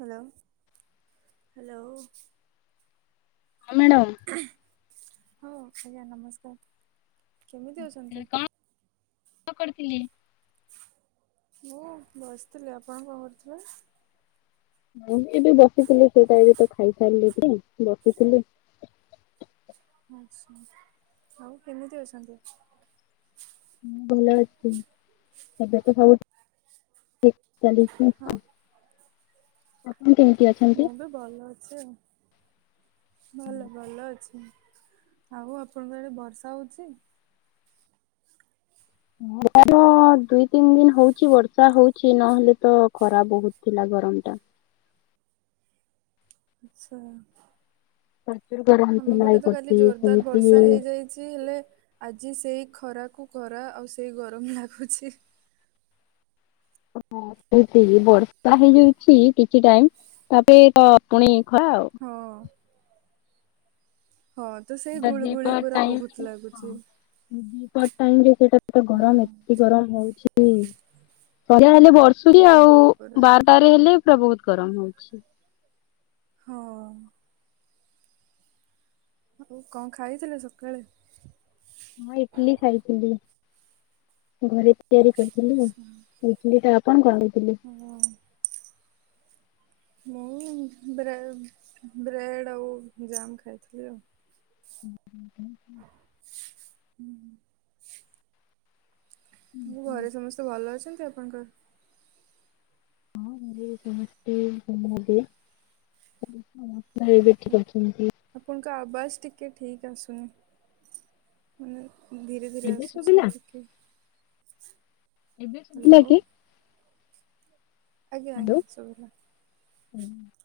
Hello. Hello. ହଁ madam. ହଁ ଆଜ୍ଞା ନମସ୍କାର କେମିତି ଅଛନ୍ତି? କଣ କରିଥିଲି? ମୁଁ ବସିଥିଲି ଆପଣ କଣ କରୁିଥିଲେ? ମୁଁ ଏବେ ବସିଥିଲି ସେଟା ଏବେ ତ ଖାଇ ସାରିଲେ କି ବସିଥିଲି ଆଚ୍ଛା ଆଉ କେମିତି ଅଛନ୍ତି? ମୁଁ ଭଲ ଅଛି ଏବେ ତ ସବୁ ଚାଲିଛି ହଁ କେମିତି? ଅଛନ୍ତି? ମୁଁ ବି ଭଲ ଅଛି ଆଉ। ଭଲ ଭଲ ଅଛି ଆଉ ଆପଣଙ୍କର ଆଡେ ବର୍ଷା ହଉଚି? [unintelligible] ହଁ ଦୁଇ ତିନି ଦିନ ହଉଚି ବର୍ଷା ହଉଚି ନହେଲେ ତ ଖରା ବହୁତ ଥିଲା ଗରମ ଟା। [inaudible] ଆଚ୍ଛା। ପ୍ରଚୁର ଗରମ ଆମ ଥିଲା ପଟେ ତ କାଲି ଏପଟେ ଜୋରଦାର ସେମିତି ବର୍ଷା ହେଇଯାଇଚି ହେଲେ ଆଜି ସେଇ ଖରାକୁ ଖରା ଆଉ ସେଇ ଗରମ ଲାଗୁଚି। ହ [inaudible] ଠିକ୍ ଠିକ୍ ବର୍ଷା ହେଇଯାଉଚି କିଛି ଟାଇମ ତାପରେ ତ ପୁଣି ଖରା ଆଉ ହଁ ହଁ ତ ସେଇ ଏଟା ଦି ଗୁଳୁଗୁଳି ପହର୍ ପୁରା ବହୁତ ଟାଇମ୍ [unintelligible] ଲାଗୁଛି। ପର୍ ଟାଇମ ରେ ସେଟା ହଁ ଗରମ ଏତେ ଗରମ ହଉଛି। ଯାହେଲେ ବର୍ଷୁଚି ଆଉ ବହୁତ ପୁରା ବାରଟାରେ ହେଲେ ପୁରା ବହୁତ ଗରମ ହଉଛି। ହଁ। ଆଉ କଣ ଖାଇଥିଲେ ସକାଳେ? ହଁ ଇଟଲି ଖାଇଥିଲି ଘରେ। ତିଆରି କରିଥିଲିି ଆଚ୍ଛା ଇଟିଲି ଟା ଆପଣ କରିଥିଲେ? ହଉ। ମୁଁ ବ୍ରେ ବ୍ରେଡ଼୍ ଆଉ ଜାମ୍ ଖାଇଥିଲି ଆଉ। [unintelligible] ହୁଁ। ମୋ ଘରେ ସମସ୍ତେ ଭଲ ଅଛନ୍ତି ଆପଣଙ୍କର? ହଁ ଘରେ ସମସ୍ତେ [unintelligible] ଭାଇ ବେଠି କରୁଚନ୍ତି। ବସ୍ ଟିକେ ଠିକ୍ ଆସୁନି ମାନେ ଧୀରେ ଧୀରେ ଏବେ ଆସୁଛି ଶୁଭିଲା ଟିକେ ଏବେ ଶୁଭିଲା ହାଲୋ। କି ଆଜ୍ଞା ଆଜ୍ଞା ହ୍ୟାଲୋ। ସୁବିଲା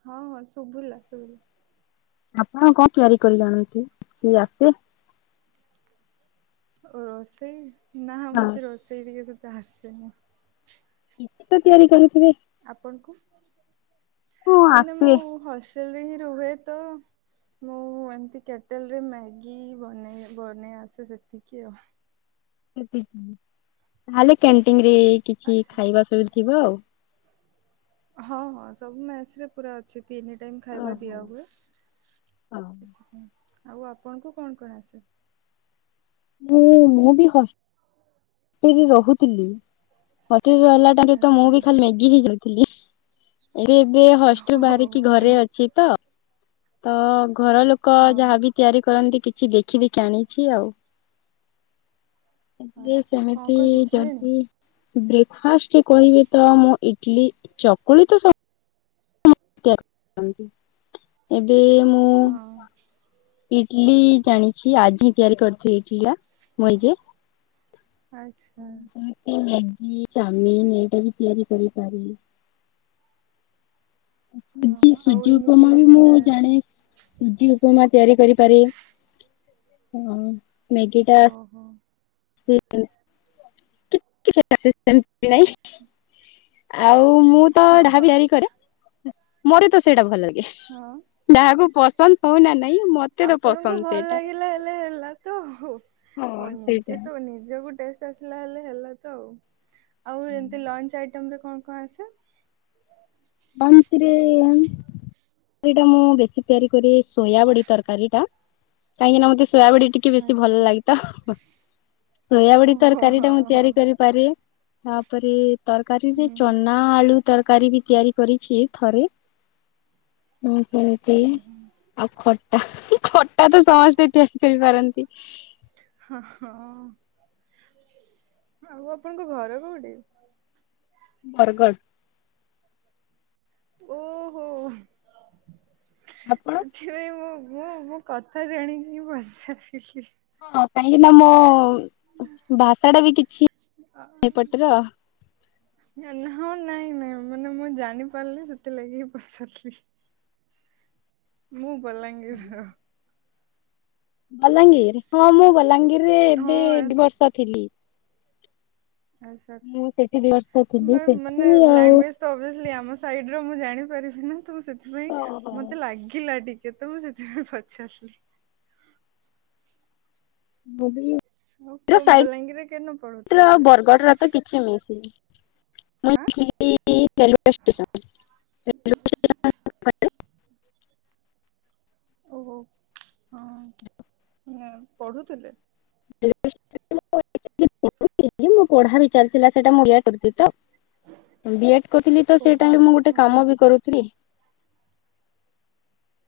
ହଁ ହଁ ଶୁଭିଲା ଶୁଭିଲା। ଆପଣ କଣ ତିଆରି କରି ଜାଣନ୍ତି? କି ଆସେ? ଓ ରୋଷେଇ ନା ହଁ ମୋତେ ରୋଷେଇ ଟିକେ ସେତେ ଆସେନି। ରୁଟି ତିଆରି କରିଥିବେ? ଆପଣଙ୍କୁ ହଁ ମାନେ ଆସେ ମୁଁ ହ ଷ୍ଟେଲ ହିଁ ରୁହେ ତ ମୁଁ ଏମିତି କେଟଲରେ ମ୍ୟାଗି ବନେଇ ବନେଇ ଆସେ ସେତିକି ଆଉ। ତାହେଲେ କ୍ୟାଣ୍ଟିନ ରେ କିଛି ଆଚ୍ଛା। ଖାଇବା ସବୁ ଥିବ ଆଉ। ହଁ ହଁ ସବୁ ମେସ ରେ ପୁରା ଅଛି। ତିନି ଟାଇମ୍ ଖାଇବା ଓହୋ ଦିଆ ହୁଏ ହଁ ସେଥିପାଇଁ ଆଉ ଆପଣଙ୍କୁ କଣ କଣ ଆସେ? ମୁଁ ମୁଁ ବି ହଷ୍ଟେଲ୍ ରେ ରହୁଥିଲି। ହଷ୍ଟେଲ୍ ରେ ରହିଲା ଟାଇମ୍ ରେ ତ ମୁଁ ଆଚ୍ଛା ବି ଖାଲି ମ୍ୟାଗି ଖାଇଥିଲି। ଏବେ ଏବେ ହଷ୍ଟେଲ୍ ଓହୋ ବାହାରିକି ଆଇ ଘରେ ଅଛି ତ ତ ଘର ଲୋକ ହଁ ଯାହାବି ତିଆରି କରନ୍ତି କିଛି ଦେଖି ଦେଖି ଆଣିଛି ଆଉ। ସେ ଆଚ୍ଛା କଣ ସେମିତି କଣ ଶିଖିଲେଣି? ଯଦି ବ୍ରେକଫାଷ୍ଟରେ କହିବେ ତ ମୁ ଇଟଲି ଚକୁଳି ତ ସ [unintelligible] ଏବେ ମୁଁ ହଁ ଇଟଲି ଜାଣିଚି ଆଜି ହଁ ତିଆରି କରିଥିଲି ଏଇଠିଆ। ମୁଇ କି ଆଚ୍ଛା ଏଇଟା ବି ତିଆରି କରି ପାରି ହଁ ସୁଜି, ଆଉ ସୁଜି ଉପ ଏମିତି ମାବି ମୁଁ ମାନେ ଜାଣେ। ସୁଜି ଉପମା ତିଆରି କରିପାରେ, ମ୍ୟାଗି ଟା ଓହୋ ାଇଁ ଆଉ [unintelligible] ମୁଁ ତ ହଁ ଡାହା ହଁ ବି ତିଆରି କରେ ମୋର ତ ସେଇଟା ଭଲ ଲାଗେ ହଁ। ଡାହାକୁ [unintelligible] କଲ କହୁନା ନାଇଁ [unintelligible] ତ ଆପଣଙ୍କୁ ପସନ୍ଦ ଭଲ ସେଇଟା ଲାଗିଲା ହେଲେ ହେଲା ତ ହଁ ସେଇଟା। ନିଜେ ତ ନିଜ ଗୋଟେ [inaudible] [inaudible] ବନ୍ଦନ୍ତିରେ ସେ ଟା ମୁଁ ବେଶୀ ତିଆରି କ ସୋୟ ବଡି ତରକାରୀ ଟା କାହିଁକିନା ମତେ ସୋୟାବଡି ଟିକେ ବେଶୀ ଭଲ ଆଚ୍ଛା ଲାଗେ ତ ସୋୟ ବଡି ଓହୋ ତରକାରୀ ଟା ହଁ ମୁଁ ହଁ ତିଆରି କରିପାରେ ତାପରେ ତରକାରୀରେ ହୁଁ ଚନା ଆଳୁ ତରକାରୀ ବି ତିଆରି କରିଛି ଥରେ ହଁ ସେ ଆଉ ଖଟା ହୁ ଖ ା ତ ସମସ୍ତେ ତିଆରି କରିପାରନ୍ତି। ହଁ ହଁ। ଆଉ ଆପଣଙ୍କ ଘର କୋଉଠି? ବର୍ଗଡ଼ ଓହୋ ଆପଣ ସେଥିପାଇଁ ମୁଁ ମୁଁ ମୋ କଥା ଜାଣିକିି ପଚାରି ହଁ କାହିଁକିନା ମୋ ଭାଷା ଟା ବି କିଛି। ଏ ପଟରା ହଁ ନାଇଁ ନାଇଁ ମାନେ ମୁଁ ଜାଣି ପାରିଲି ସେ ଲଗିି ପଚାରିଲି। ମୁଁ ବଲାଙ୍ଗୀର ବଲାଙ୍ଗୀର ହଁ ମୁଁ ବଲାଙ୍ଗୀର ରେ ହଁ ଏବେ ଦି ବର୍ଷ ଥିଲି। ଆ ମୁଁ ସେଠି ଦି ବର୍ଷ ଥିଲି ସେଠି ମାନେ ଆଉ ଲଙ୍ଗୁଏ ଜ ତାଓବିଏସ୍ଲି ଆମ ସାଇ ଟି ମୁଁ ଜାଣିପାରିବି ନା ତୁ ସେଥିପାଇଁ ମତେ ଲାଗିଲା ଟିକେ କେତେ ମୁଁ ସେଥିପାଇ ପଚ। ରିଲି। ମୁ ଓ କୁ ବ ଲଙ୍ଗରି ରତ କେ ଆଉ ବରଗଡ଼ରେ ତ କିଛି ମିଶନି ଆଁ [inaudible] ଓୋ ହଁ ପଢୁଥିଲେ ମୁ ପଢା ବିଚାରିଥିଲା ସେଇଟା ମୁଁ କରିଥିଲି ତ ବିଡ କରିଥିଲି ତ ସେଇଟା ଓହୋ ବି ମୁଁ ଗୋଟେ ହଁ କାମ ବି କରୁଥିଲି।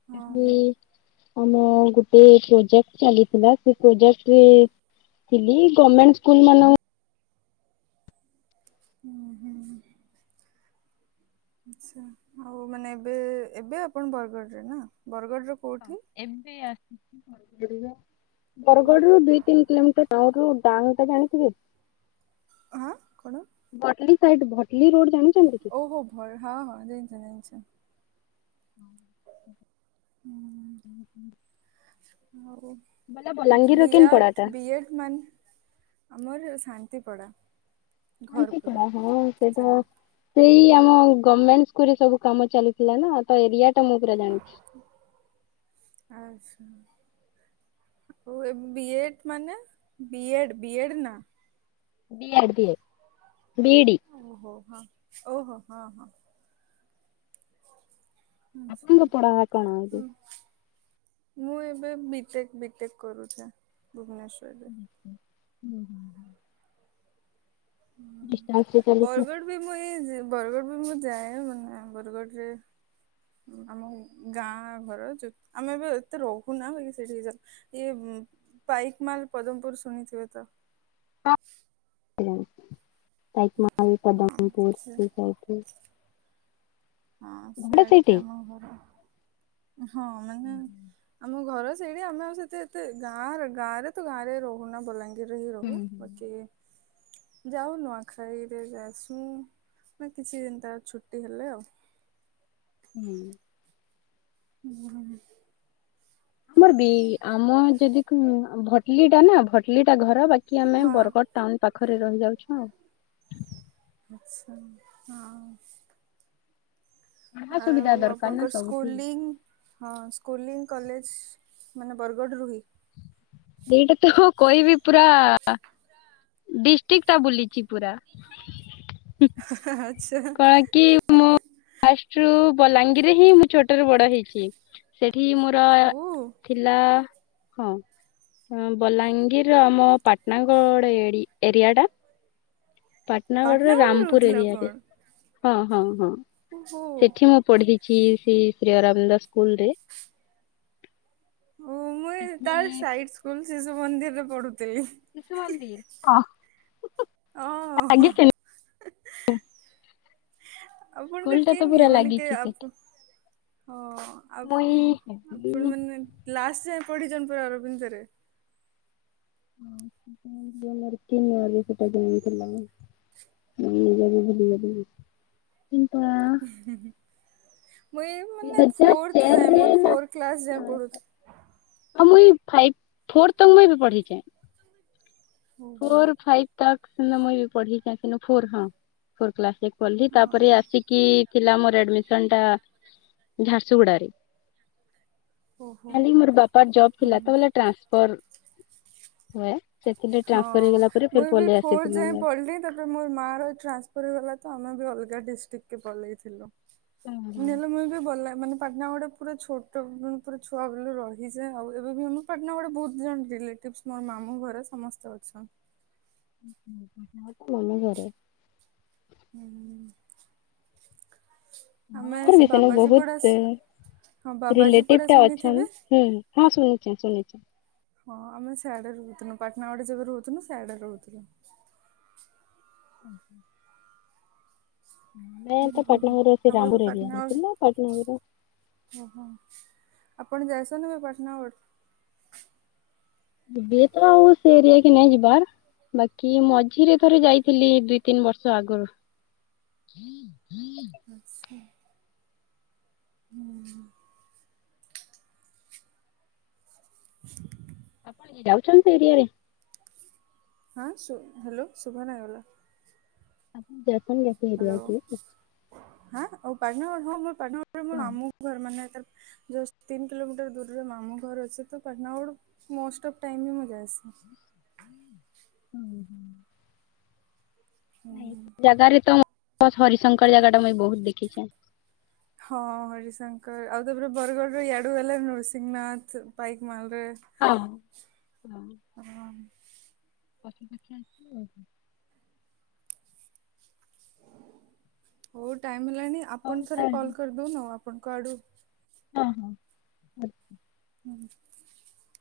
ହଁ ହଁ। ବିଆମ ଗୋଟେ ପ୍ରୋଜେକ୍ଟ ଚାଲିଥିଲା ସେ ପ୍ରୋଜେକ୍ଟ ବିଗମେଣ୍ଟ ସ୍କୁଲ ମାନଙ୍କୁ [inaudible] ଆଛା ଆଉ ମାନେ ଏବେ ଏବେ ଆପଣ ବରଗଡରେ ନା ବରଗଡରେ ଏବେ ଆସି ବର ହଁ ବରଗଡରୁୁ ଦି ତିନି କିଲୋମିଟର ଆଉରୁ ଡାଙ୍ଗ ଟା ଜାଣିଥିବେ। ଆଁ କଣ। ସାଇ ଭଟଲି ରୋଡ ଜାଣି। ଓହୋ ଭଲ ହଁ ହଁ ଜାଣିଛ ଜାଣିଛ। [inaudible] [inaudible] ଆଉ ବୋଲେ ବଲାଙ୍ଗୀରର ବି କେନ୍ ଆଡ଼ ପଡାଟା ବି ଏଡ଼ ମାନେ ଆମର ଶାନ୍ତି ପଡ଼ା ହଁ ସେଇଟା ସେଇ ହୁଁ ଆମ ଗମେଣ୍ଟ ଗୁରୁ ସବୁ କାମ ଚାଲିଥିଲା ନା ତ ଏରିଆ ଟା ମୁଁ ପୁରା ଜାଣିଛି। ବିଏଡ ମାନେ ବି ବିଏଡ ନା ଵି ଆଡ଼ ବିଏ। ବିଇଡି ଓହୋ ହୋ ଓହୋ ହୋ ହଁ। ଆଚ୍ଛା ଆପଙ୍ଗ ପଡା କଣ ଏମିତି? ମୁଁ ଏବେ ବିିଟେକ ବିିଟେକ କରୁଛି ଭୁବନେଶ୍ଵରରେ। ହୁଁ ହୁଁ ହୁଁ। ହିଁ ଚାଲିଛି ବରଗଡ଼ ବି ମୁଁ ଏଇ ବରଗଡ଼ ବି ମୁଁ ଯାଏ ମାନେ ବରଗଡ଼ରେ ଆମ ଗାଁ ଘର ଆମେ ଏବେ ଏତେ ରହୁନା ବାକି ସେଠିକୁ ଯାଉ ଇଏ ପାଇକ୍ ମାଲ ପଦମପୁର ଶୁଣିଥିବେ ତ? ହଁ ଉଁ। ପାଇକ୍ ମାଲ ହଁ ପଦାମପୁର ସେ ସେଇ ସାଇଟ୍ ରେ। ହଁ ସିଆଡେ ଆମ ଘର ହଁ ମାନେ ଆମ ଘର ସେଇଠି ଆମେ ଆଉ ସେତେ ଏତେ ଗାଁ ଗାଁରେ ତ ଗାଁରେ ରହୁନା ବଲାଙ୍ଗି ବଲାଙ୍ଗିର୍ ରେ ହି ହୁଁ ରହୁ ହୁଁ। ବାକି ଯାଉ ନୂଆଖାଇରେ ଯାଇସ୍ ମି କିଛି ଦିନ ତାର ଛୁଟି ହେଲେ ଆଉ ହୁଁ। ହୁଁ। ଆମର ବି ଆମ ଯଦି ଭଟଲି ଟା ନା ଭଟଲିଟା ଘର ବାକି କି ଆମେ ହଁ ବରଗଡ଼ ଟାଉନ ପାଖରେ ରହିଯାଉଛୁ ଆଉ। ଆଚ୍ଛା ହଁ। ଯାହା ଆଉ ସୁବିଧା ଦରକାର ନା ଆପଣଙ୍କର ସବୁଠି। ସ୍କୁଲିଂ ହଁ ସ୍କୁଂଲି କଲେଜ ମାନେ ବରଗଡ଼ରୁହି କୋଇ ବି ପୁରା ଡିଷ୍ଟ୍ରିକ୍ଟ ଟା ବୁଲିଛି ପୁରା। [inaudible] କଣ କି ମୁଁ ଫାଷ୍ଟ ରୁ ବଲାଙ୍ଗୀରରେ ହିଁ ମୁଁ ଛୋଟ ରୁ ବଡ ହେଇଛି। ସେଠି ମୋର ଓ ଥିଲା ହଁ। ହଁ ବଲାଙ୍ଗୀର ଆମ ପାଟଣାଗଡ଼ ଏଡ଼ି ଏରିଆ ଟା। ପାଟନାଗଡ଼ ର ପାଟନାଗଡ଼ରେ ରାମପୁର ରହୁଥିଲେ ଏରିଆ ରେ ଆପଣ? ହଁ ହଁ ହଁ ଓହୋ ସେଠି ମୁଁ ପଢି ଶ୍ରୀ ଶ୍ରୀ ଶ୍ରୀ ଅରବିନ୍ଦ ସ୍କୁଲ ରେ ଓ ମୁଇଁ ତାର ସେଠି ସାଇଡ୍ ସ୍କୁଲ ଶିଶୁ ମନ୍ଦିର୍ ରେ ପଢୁଥିଲି। ଶିଶୁ ମନ୍ଦିର୍ ହଁ ଆଜ୍ଞା [unintelligible] ଆପଣଙ୍କ ଭିତରୁ କିଏ ପୁରା ନିଏ ମାନେ ଲାଗିଛି ସେଠି ଆପ ହଁ ଆ ମୁଇଁ ହେବି ଆପଣ ମାନେ ଲାଷ୍ଟ୍ ଯାଏଁ ପଢ଼ିଛନ୍ତି ପରା ଅରବିନ୍ଦ ରେ [unintelligible] ମୁଁ ନିଜେ ବି ଭୁଲି ଗଲି। କିନ୍ ତା [inaudible] ମୁଁ ଏ ଦୁଇ ମାନେ ହଜାର ଫୋର୍ଥ ଯାଏଁ ଚାରିରେ ମୋର ନା ଫୋର୍ଥ କ୍ଲାସ୍ ଯାଏଁ ପଢ଼ୁଥିଲି। ଫାଇପ୍ ଫୋର୍ ତ ମୁଁଇ ବି ପଢିଛେ। ଓହୋ ଫୋର ଫାଇପ୍ ତାକ୍‌ ହେନେ ମୁଁଇ ବି ପଢ଼ିଛେ କିନ୍ତୁ ଫର ହଁ ଫୋର କ୍ଲାସ ପଢ଼ିଲି ତାପରେ ହଁ ଆସିକି ଥିଲା ମୋର ଆଡମିସନ ଟା ଝାରସୁଗୁଡାରେ। ଓହୋ। ଖାଲି ମୋର ବାପା ର୍ ଜବ ହୁଁ। ଥିଲା ତ ବଲେ ଟାନ୍ସପର ହୁଏ। ସେଥିରେ ଟ୍ରାନ୍ସ ହଁ ମୁଁ ବି ଫୋର୍ ଯାଏଁ ପଡ଼ିଲି ତାପରେ ମୋର ମା ର ଟ୍ରାନ୍ସଫର୍ ହେଇଗଲା। ତ ଆମେ ବି ଅଲଗା ଡିଷ୍ଟ୍ରିକ୍ଟ କେ ପଲେଇଥିଲୁ ହୁଁ ହୁଁ ନଲେ ମୁଁଇ ବି ବଲା ମାନେ ପାଟନା ଗଡେ ପୁରା ଛୋଟ ପୁରା ଛୁଆ ବେଲୁ ରହିଛେ ଆଉ ଏବେ ବି ଆମେ ପାଟନା ଗଡ଼େ ବହୁତ ଜାଣିଥିଲେ। ତିିପ୍ସ ମୋର ମାମୁଁ ଘରେ ସମସ୍ତେ ଅଛନ୍। କୁଅନା ଘରେ। ହୁଁ ଆମେ ସେ [unintelligible] ବାବାଜୀ ପଡା ବହୁତ। ହଁ ବାବାଜୀ ରିଲେଟିଭ ପଡା ଟା ଅଛନ୍ ଶୁଣିଥିବେ? ହୁଁ ହଁ ଶୁଣିଛି ଶୁଣିଛି। ହଁ ଆମେ ସିଆଡେ ରହୁଥିନୁ ପାଟନା ଗଡେ ଯେବେ ରହୁଥିନୁ ସିଆଡେ ରହୁଥିନଲୁ। ଓ ହୋ। ମେ ତ ପଟନାଗରୁ ସେ ଆଉ ରାମ ଏବେ ପୁର ଏରିଆ ପାଟନାଗଡ଼ ରେଥିଲୁ ପଟନାଗରୁ। ଓହୋ ଆପଣ ଯାଇଛନ୍ତି କେବେ ପାଟଣା ଗଡ। ଏବେ ତ ଆଉ ସେ ଏରିଆ କି ନାଇଁ ଯିବାର୍ ବାକି ମଝିରେ ଥରେ ଯାଇଥିଲି ଦୁଇ ତିନି ବର୍ଷ ଆଗରୁ। ଆଚ୍ଛା ହୁଁ। ଆପଣ କି ଯାଉଛନ୍ତି ଏରିଆରେ? ହାଁ ହ୍ୟାଲୋ ଶୁଭା ନାଇ ଗଲା। ଆପଣ ଯାଇଛନ୍ ଯାସେ ଏରିଆ କି। ହାଁ ଓ ପାଟନା ଗଡ ହଁ ମୋର ପାଟନା ଗଡ ରେ ମୋ ହଁ ମାମୁ ଘର ମାନେ ତାର ଯୁଷ୍ଟ ତିନି କିଲୋମିଟର ଦୂରରେ ମାମୁ ଘର ଅଛି ତ Patnagarh most of time ମୁଁ ଯାଇସିି। ହୁଁ ହୁଁ। ନାଇଁ ସେ ଜାଗାରେ ତ ହରିଶଙ୍କର ଜାଗା ଟା ମୁଇଁ ବହୁତ ଦେଖିଛେ। ହଁ ହରିଶଙ୍କର ଆଉ ତାପରେ ବରଗଡ଼ରୁ ଇଆଡୁ ହେଲେ ନୃସିଂହନାଥ ପାଇକ ମାଲ ଲ ହଁ। ହଁ ହଁ। ପଶୁପଖି ଆସିବ ଆଉ। ହଉ ଟାଇମ ହେଲାଣି ହଉ ଆପଣ ଥରେ ତାହେଲେ କଲ କରିଦଉନ ଆପଣଙ୍କ ଆଡୁ। ହଁ ହଁ ଆଛା। ହୁଁ।